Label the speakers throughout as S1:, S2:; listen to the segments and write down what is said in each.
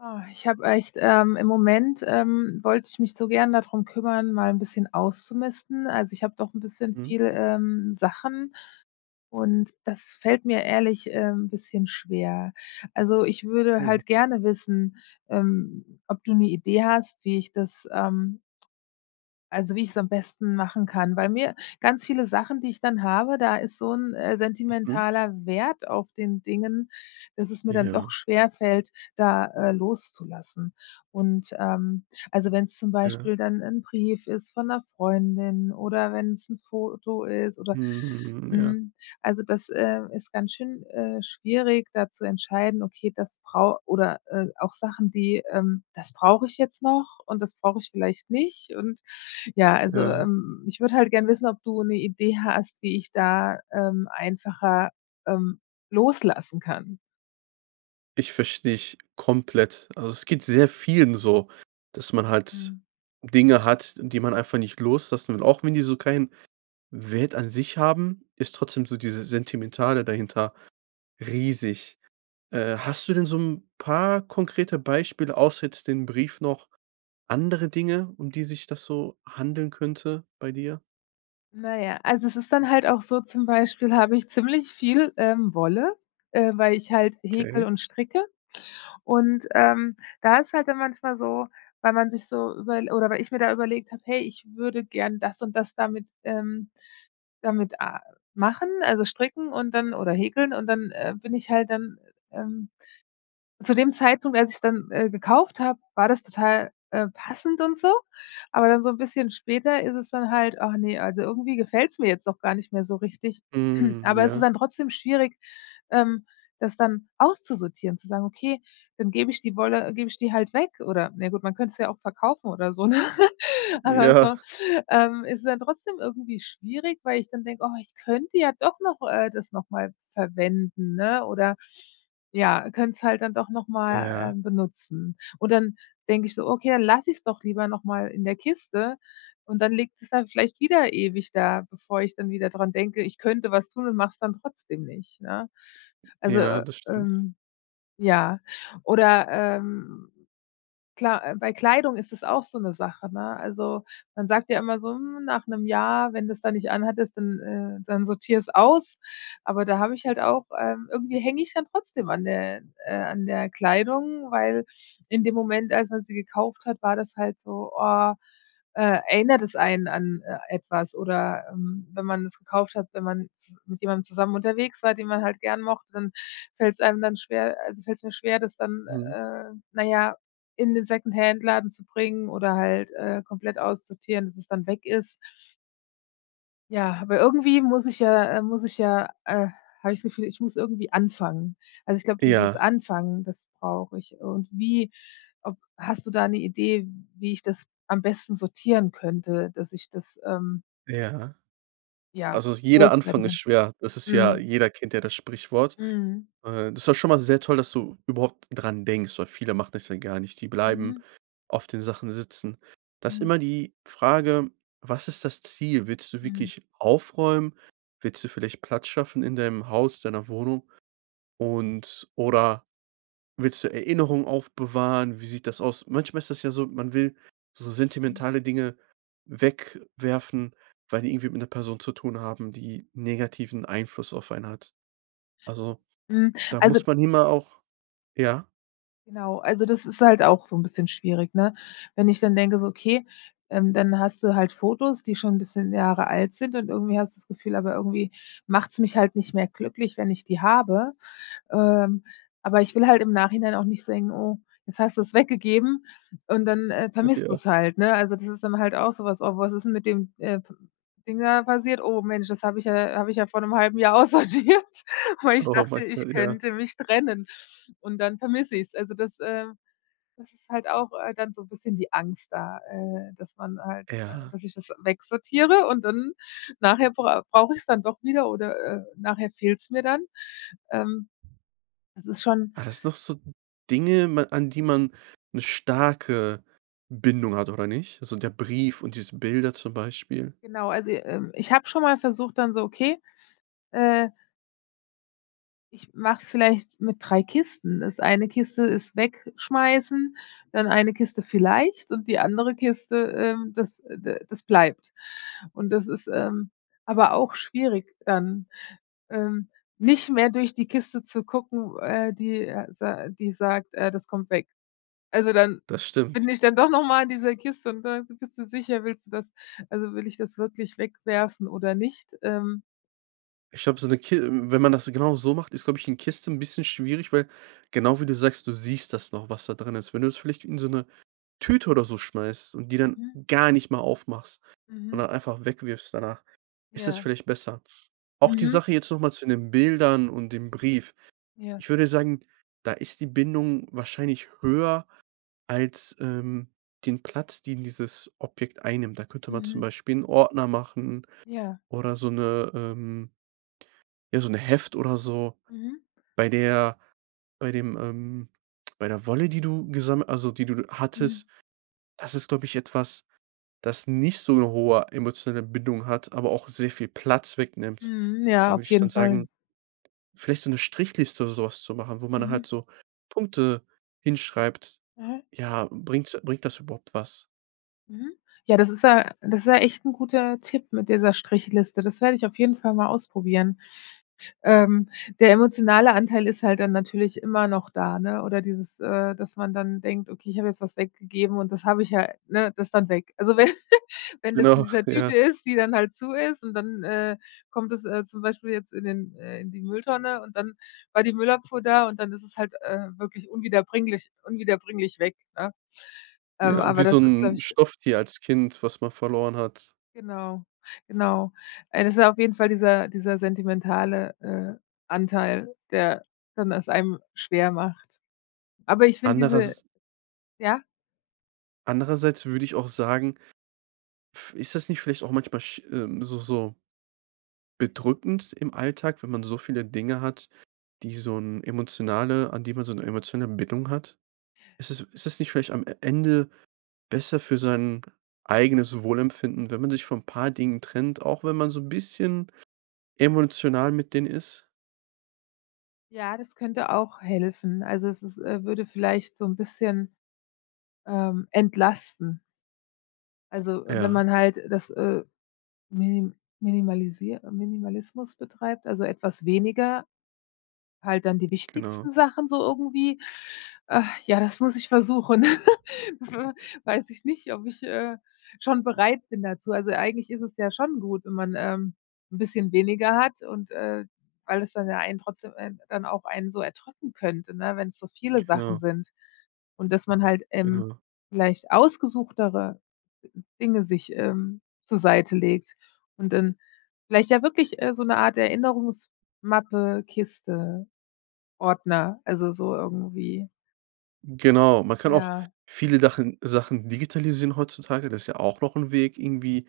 S1: Ah, ich habe echt ähm, im Moment, ähm, wollte ich mich so gern da drum kümmern, mal 'n bisschen auszumisten. Also, ich habe doch 'n bisschen
S2: Mhm.
S1: viel, ähm, Sachen und das fällt mir ehrlich, ähm, bisschen schwer. Also, ich würde
S2: Oh.
S1: halt gerne wissen, ähm, ob du 'ne Idee hast, wie ich das, ähm also, wie ich es am besten machen kann. Weil mir ganz viele Sachen, die ich dann habe, da ist so 'n, äh,
S2: Mhm.
S1: sentimentaler Wert auf den Dingen, dass es mir dann doch
S2: Ja.
S1: schwer fällt, da, äh, loszulassen. Und, ähm also, wenn's zum
S2: Ja.
S1: Beispiel dann 'n Brief ist von 'ner Freundin oder wenn's 'n Foto ist oder
S2: Mhm, mhm, ja.
S1: mhm, also, das, äh, ist ganz schön, äh, schwierig, da zu entscheiden, okay, das brau oder, äh, auch Sachen, die, ähm das brauche ich jetzt noch und das brauche ich vielleicht nicht und ja, also,
S2: Ja.
S1: ähm, ich würde halt gern wissen, ob du 'ne Idee hast, wie ich da, ähm, einfacher, ähm, loslassen kann.
S2: Ich verstehe dich komplett. Also, es geht sehr vielen so, dass man halt
S1: Mhm.
S2: Dinge hat, die man einfach nicht loslassen. Und auch wenn die so kein Wert an sich haben, ist trotzdem so diese Sentimentale dahinter riesig. Äh, hast du denn so 'n paar konkrete Beispiele, außer jetzt dem Brief noch andere Dinge, um die sich das so handeln könnte bei dir?
S1: Na ja, also, es ist dann halt auch so, zum Beispiel habe ich ziemlich viel, ähm, Wolle, äh, weil ich halt häkle
S2: Okay.
S1: und stricke. Und, ähm, da ist halt dann manchmal so, weil man sich so überl oder weil ich mir da überlegt habe: „Hey, ich würde gern das und das damit, ähm damit a machen“, also, Stricken und dann oder Häkeln und dann, äh, bin ich halt dann, ähm zu dem Zeitpunkt, als ich dann, äh, gekauft habe, war das total, äh, passend und so. Aber dann so bisschen später ist es dann halt: „Ach ne, also irgendwie gefällt's mir jetzt doch gar nicht mehr so richtig.“
S2: Mhm.
S1: Aber es ist
S2: Ja.
S1: dann trotzdem schwierig, ähm, das dann auszusortieren, zu sagen: „Okay, dann gebe ich die Wolle gebe ich die halt weg“ oder ne gut, man könnte es ja auch verkaufen oder so, ne? Aber
S2: Ja.
S1: so, ähm, ist dann trotzdem irgendwie schwierig, weil ich dann denke: „Oh, ich könnte ja doch noch, äh, das noch mal verwenden, ne?“ Oder ja, könnte es halt dann doch noch mal,
S2: Ja.
S1: ähm, benutzen. Und dann denke ich so: „Okay, dann lasse ich es doch lieber noch mal in der Kiste.“ Und dann liegt es dann vielleicht wieder ewig da, bevor ich dann wieder dran denke, ich könnte was tun und mache es dann trotzdem nicht, ne? Also,
S2: Ja, das stimmt.
S1: ähm ja oder, ähm, klar, äh, bei Kleidung ist das auch so 'ne Sache, ne? Also, man sagt ja immer so: „Mm, nach 1 Jahr, wenn das da nicht anhattest, dann ähm, dann sortiere es aus,“ aber da habe ich halt auch, ähm irgendwie hänge ich dann trotzdem an der äh, an der Kleidung, weil in dem Moment, als man sie gekauft hat, war das halt so, oh, äh, erinnert das einen an, äh, etwas oder ähm, wenn man das gekauft hat, wenn man z mit jemandem zusammen unterwegs war, den man halt gern mochte, dann fällt's einem dann schwer also, fällt es mir schwer, das dann,
S2: Mhm.
S1: äh, na ja, in den Secondhandladen zu bringen oder halt, äh, komplett aussortieren, dass es dann weg ist. Ja, aber irgendwie muss ich ja, äh muss ich ja, äh habe ich das Gefühl, ich muss irgendwie anfangen. Also, ich glaube, dieses
S2: Ja.
S1: Anfangen, das brauche ich. Und wie ob hast du da 'ne Idee, wie ich das am besten sortieren könnte, dass ich das, ähm
S2: Ja.
S1: ja,
S2: Also, jeder
S1: loswerden
S2: Anfang ist
S1: kann?
S2: schwer. Das ist ja
S1: Mhm.
S2: jeder kennt ja das Sprichwort.
S1: Mhm.
S2: Äh, das ist doch schon mal sehr toll, dass du überhaupt dran denkst, weil viele machen das ja gar nicht. Die bleiben
S1: Mhm.
S2: auf den Sachen sitzen. Da ist
S1: Mhm.
S2: immer die Frage, was ist das Ziel? Willst du
S1: Mhm.
S2: wirklich aufräumen? Willst du vielleicht Platz schaffen in deinem Haus, deiner Wohnung und oder willst du Erinnerungen aufbewahren? Wie sieht das aus? Manchmal ist das ja so, man will so
S1: Mhm.
S2: sentimentale Dinge wegwerfen, weil die irgendwie mit 'ner Person zu tun haben, die negativen Einfluss auf einen hat. Also,
S1: Mhm,
S2: da
S1: also
S2: muss man immer auch ja?
S1: Genau, also, das ist halt auch so 'n bisschen schwierig, ne? Wenn ich dann denke, so okay, ähm, dann hast du halt Fotos, die schon 'n bisschen Jahre alt sind und irgendwie hast du das Gefühl, aber irgendwie macht's mich halt nicht mehr glücklich, wenn ich die habe. Ähm. Aber ich will halt im Nachhinein auch nicht denken: „Oh, jetzt hast du's weggegeben“ und dann, äh,
S2: Ach,
S1: vermisst
S2: ja.
S1: du's halt, ne? Also, das ist dann halt auch so was: „Oh, was ist denn mit dem, äh, Ding da passiert? Oh, Mensch, das habe ich ja habe ich ja vor 'nem 1/2 Jahr aussortiert, weil ich
S2: Oh,
S1: dachte,
S2: mein
S1: ich
S2: Gott, ja.
S1: könnte mich trennen und dann vermisse ich es.“ Also, das, ähm das ist halt auch, äh, dann so bisschen die Angst da, äh, dass man halt, äh
S2: Ja.
S1: dass ich das wegsortiere und dann nachher brau brauche ich es dann doch wieder oder, äh, nachher fehlt's mir dann. Ähm. Das ist schon
S2: Ah, das ist noch so Dinge, ma an die man 'ne starke Bindung hat oder nicht? Also, der Brief und diese Bilder zum Beispiel?
S1: Genau, also, ähm, ich habe schon mal versucht dann so, okay, äh ich mache es vielleicht mit 3 Kisten. Das eine Kiste ist Wegschmeißen, dann eine Kiste vielleicht und die andere Kiste, ähm, das, äh, d das bleibt. Und das ist, ähm, aber auch schwierig dann, ähm, nicht mehr durch die Kiste zu gucken, äh, die, äh, s äh, die sagt äh, das kommt weg. Also, dann
S2: Das stimmt.
S1: bin ich dann doch noch mal in dieser Kiste und [unintelligible] bist du sicher, willst du das? Also, will ich das wirklich wegwerfen oder nicht, ähm
S2: Ich habe so 'ne Ki wenn man das genau so macht, ist, glaube ich 'ne Kiste 'n bisschen schwierig, weil genau wie du sagst, du siehst das noch, was da drin ist. Wenn du es vielleicht in so 'ne Tüte oder so schmeißt und die dann
S1: Mhm.
S2: gar nicht mehr aufmachst und
S1: Mhm.
S2: dann einfach weg wirfst danach, ist das
S1: Ja.
S2: vielleicht besser. Auch die
S1: Mhm.
S2: Sache jetzt noch mal zu den Bildern und dem Brief.
S1: Ja.
S2: Ich würde sagen, da ist die Bindung wahrscheinlich höher als, ähm, den Platz, den dieses Objekt einnimmt. Da könnte man zum
S1: Mhm.
S2: Beispiel 'n Ordner machen
S1: Ja.
S2: oder so 'ne, ähm ja, so 'ne Heft oder so.
S1: Mhm.
S2: Bei der bei dem, ähm bei der Wolle, die du gesamm also, die du hattest,
S1: Mm.
S2: das ist, glaube ich, etwas, das nicht so `ne hohe emotionale Bindung hat, aber auch sehr viel Platz wegnimmt.
S1: Mhm.
S2: Da
S1: Ja,
S2: würde
S1: auf
S2: ich dann
S1: jeden Fall.
S2: sagen, vielleicht so 'ne Strichliste oder so was zu machen, wo man
S1: Mhm.
S2: halt so Punkte hinschreibt,
S1: Aha.
S2: ja, bringt bringt das überhaupt was?
S1: Mhm. Ja, das ist ja das ist ja echt 'n guter Tipp mit dieser Strichliste. Das werde ich auf jeden Fall mal ausprobieren. Ähm. Der emotionale Anteil ist halt dann natürlich immer noch da, ne? Oder dieses, äh, dass man dann denkt: „Okay, ich habe jetzt was weggegeben und das habe ich ja ne, das dann weg.“ Also, wenn wenn das in
S2: Genau.
S1: dieser Tüte
S2: Ja.
S1: ist, die dann halt zu ist und dann, äh, kommt es, äh, zum Beispiel jetzt in den äh, in die Mülltonne und dann war die Müllabfuhr da und dann ist es halt, äh, wirklich unwiederbringlich unwiederbringlich weg, ne? Ähm,
S2: Ja,
S1: aber
S2: wie
S1: das
S2: so
S1: ist, glaube
S2: 'n
S1: ich
S2: Stofftier als Kind, was man verloren hat.
S1: Genau, genau. Es ist ja auf jeden Fall dieser dieser sentimentale, äh, Anteil, der dann das einem schwer macht. Aber ich finde diese
S2: Anderers
S1: ja?
S2: andererseits würde ich auch sagen, pf ist das nicht vielleicht auch manchmal sch äh, so so bedrückend im Alltag, wenn man so viele Dinge hat, die so 'n emotionale an die man so 'ne emotionale Bindung hat? Ist es ist es nicht vielleicht am E Ende besser für sein eigenes Wohlempfinden, wenn man sich von 'n paar Dingen trennt, auch wenn man so 'n bisschen emotional mit denen ist?
S1: Ja, das könnte auch helfen. Also es ist, äh würde vielleicht so 'n bisschen, ähm, entlasten. Also, wenn
S2: Ja.
S1: man halt das, äh, mini minimalisiert Minimalismus betreibt, also, etwas weniger, halt dann die
S2: Genau.
S1: wichtigsten Sachen so irgendwie. Ach, ja, das muss ich versuchen. W weiß ich nicht, ob ich, äh, schon bereit bin dazu. Also, eigentlich ist es ja schon gut, wenn man, ähm, 'n bisschen weniger hat und, äh weil es dann ja einen trotzdem ein dann auch einen so erdrücken könnte, ne, wenn's so viele Sachen
S2: Genau.
S1: sind. Und dass man halt, ähm,
S2: Genau.
S1: vielleicht ausgesuchtere Dinge sich, ähm, zur Seite legt und dann vielleicht ja wirklich, äh, so 'ne Art Erinnerungsmappe, Kiste, Ordner, also, so irgendwie.
S2: Genau, man kann auch
S1: Ja.
S2: viele Dachen Sachen digitalisieren heutzutage. Das ist ja auch noch 'n Weg irgendwie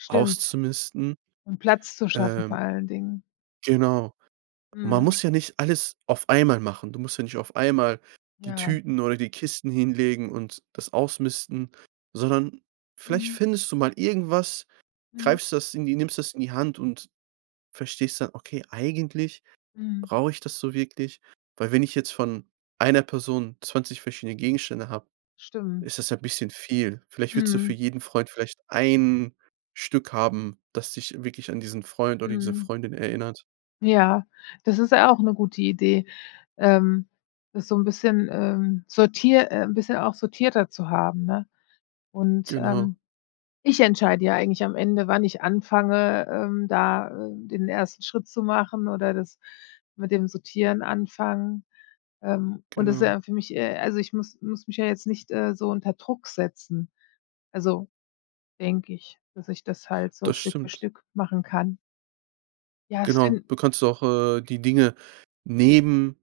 S1: Stimmt.
S2: auszumisten.
S1: Um Platz zu schaffen
S2: Ähm
S1: vor allen Dingen.
S2: Genau. Man
S1: Mhm.
S2: muss ja nicht alles auf einmal machen. Du musst ja nicht auf einmal die
S1: Ja.
S2: Tüten oder die Kisten hinlegen und das ausmisten, sondern vielleicht
S1: Mhm.
S2: findest du mal irgendwas,
S1: Mhm.
S2: greifst das in die nimmst das in die Hand und verstehst dann: „Okay, eigentlich
S1: Mhm.
S2: brauche ich das so wirklich?“ Weil wenn ich jetzt von einer Person 20 verschiedene Gegenstände habe,
S1: Stimmt.
S2: ist das ja bisschen viel. Vielleicht willst du für
S1: Mhm.
S2: jeden Freund vielleicht 1 Stück haben, das dich wirklich an diesen Freund oder diese
S1: Mhm.
S2: Freundin erinnert.
S1: Ja, das ist ja auch 'ne gute Idee, ähm, das so 'n bisschen, ähm, sortier äh, 'n bisschen auch sortierter zu haben, ne? Und,
S2: Genau.
S1: ähm, ich entscheide ja eigentlich am Ende, wann ich anfange, ähm, da, äh, den 1. Schritt zu machen oder das mit dem Sortieren anfangen. Ähm. Und das ist
S2: Genau.
S1: ja für mich, äh also ich muss muss mich ja jetzt nicht, äh, so unter Druck setzen, also, denke ich, dass ich das halt so
S2: Das
S1: Stück für
S2: stimmt.
S1: Stück machen kann. Ja, das
S2: Genau,
S1: fin
S2: du kannst auch, äh, die Dinge neben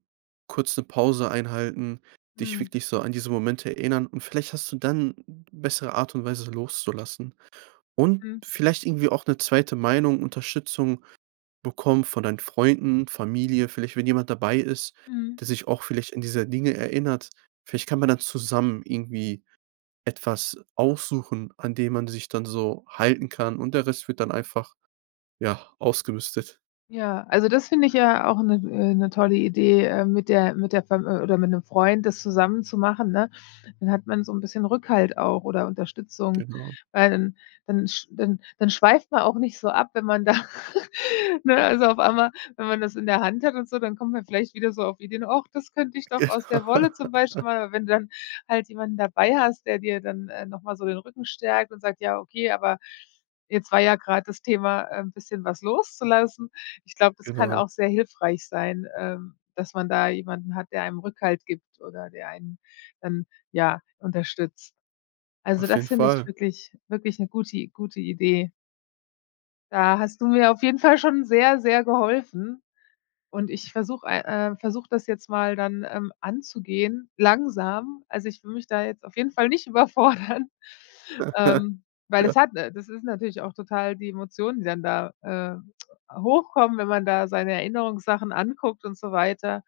S2: kurz 'ne Pause einhalten, dich
S1: Mhm.
S2: wirklich so an diese Momente erinnern. Und vielleicht hast du dann bessere Art und Weise loszulassen und
S1: Mhm.
S2: vielleicht irgendwie auch 'ne 2. Meinung Unterstützung bekommen von deinen Freunden, Familie. Vielleicht wenn jemand dabei ist,
S1: Mhm.
S2: der sich auch vielleicht an dieser Dinge erinnert. Vielleicht kann man dann zusammen irgendwie etwas aussuchen, an dem man sich dann so halten kann und der Rest wird dann einfach, ja, ausgemistet.
S1: Ja, also, das finde ich ja auch 'ne, äh 'ne, tolle Idee, äh, mit der mit der F oder mit 'nem Freund das zusammen zu machen, ne? Dann hat man so 'n bisschen Rückhalt auch oder Unterstützung,
S2: Genau.
S1: weil dann dann sch dann dann schweift man auch nicht so ab, wenn man da ne, also, auf einmal, wenn man das in der Hand hat und so, dann kommt man vielleicht wieder so auf Ideen: „Ach, das könnte ich doch aus der
S2: Gena
S1: Wolle zum Beispiel machen.“ Aber wenn dann halt jemanden dabei hast, der dir dann, ähm, noch mal so den Rücken stärkt und sagt: „Ja okay, aber jetzt war ja grad das Thema, äh, 'n bisschen was loszulassen.“ Ich glaube, das kann
S2: Genau.
S1: auch sehr hilfreich sein, ähm, dass man da jemanden hat, der einem Rückhalt gibt oder der einen dann, ja, unterstützt. Also,
S2: Auf
S1: das
S2: jeden
S1: finde ich
S2: Fall.
S1: wirklich wirklich 'ne gute I gute Idee. Da hast du mir auf jeden Fall schon sehr, sehr geholfen und ich versuche ei äh, versuche das jetzt mal dann, ähm, anzugehen, langsam. Also, ich würde mich da jetzt auf jeden Fall nicht überfordern, ähm, weil das
S2: Ja.
S1: hat das ist natürlich auch total die Emotionen, die dann da, äh, hochkommen, wenn man da seine Erinnerungssachen anguckt und so weiter,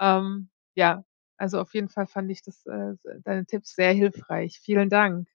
S1: ähm, ja, also, auf jeden Fall fand ich das, äh, sei deine Tipps sehr hilfreich. Vielen Dank.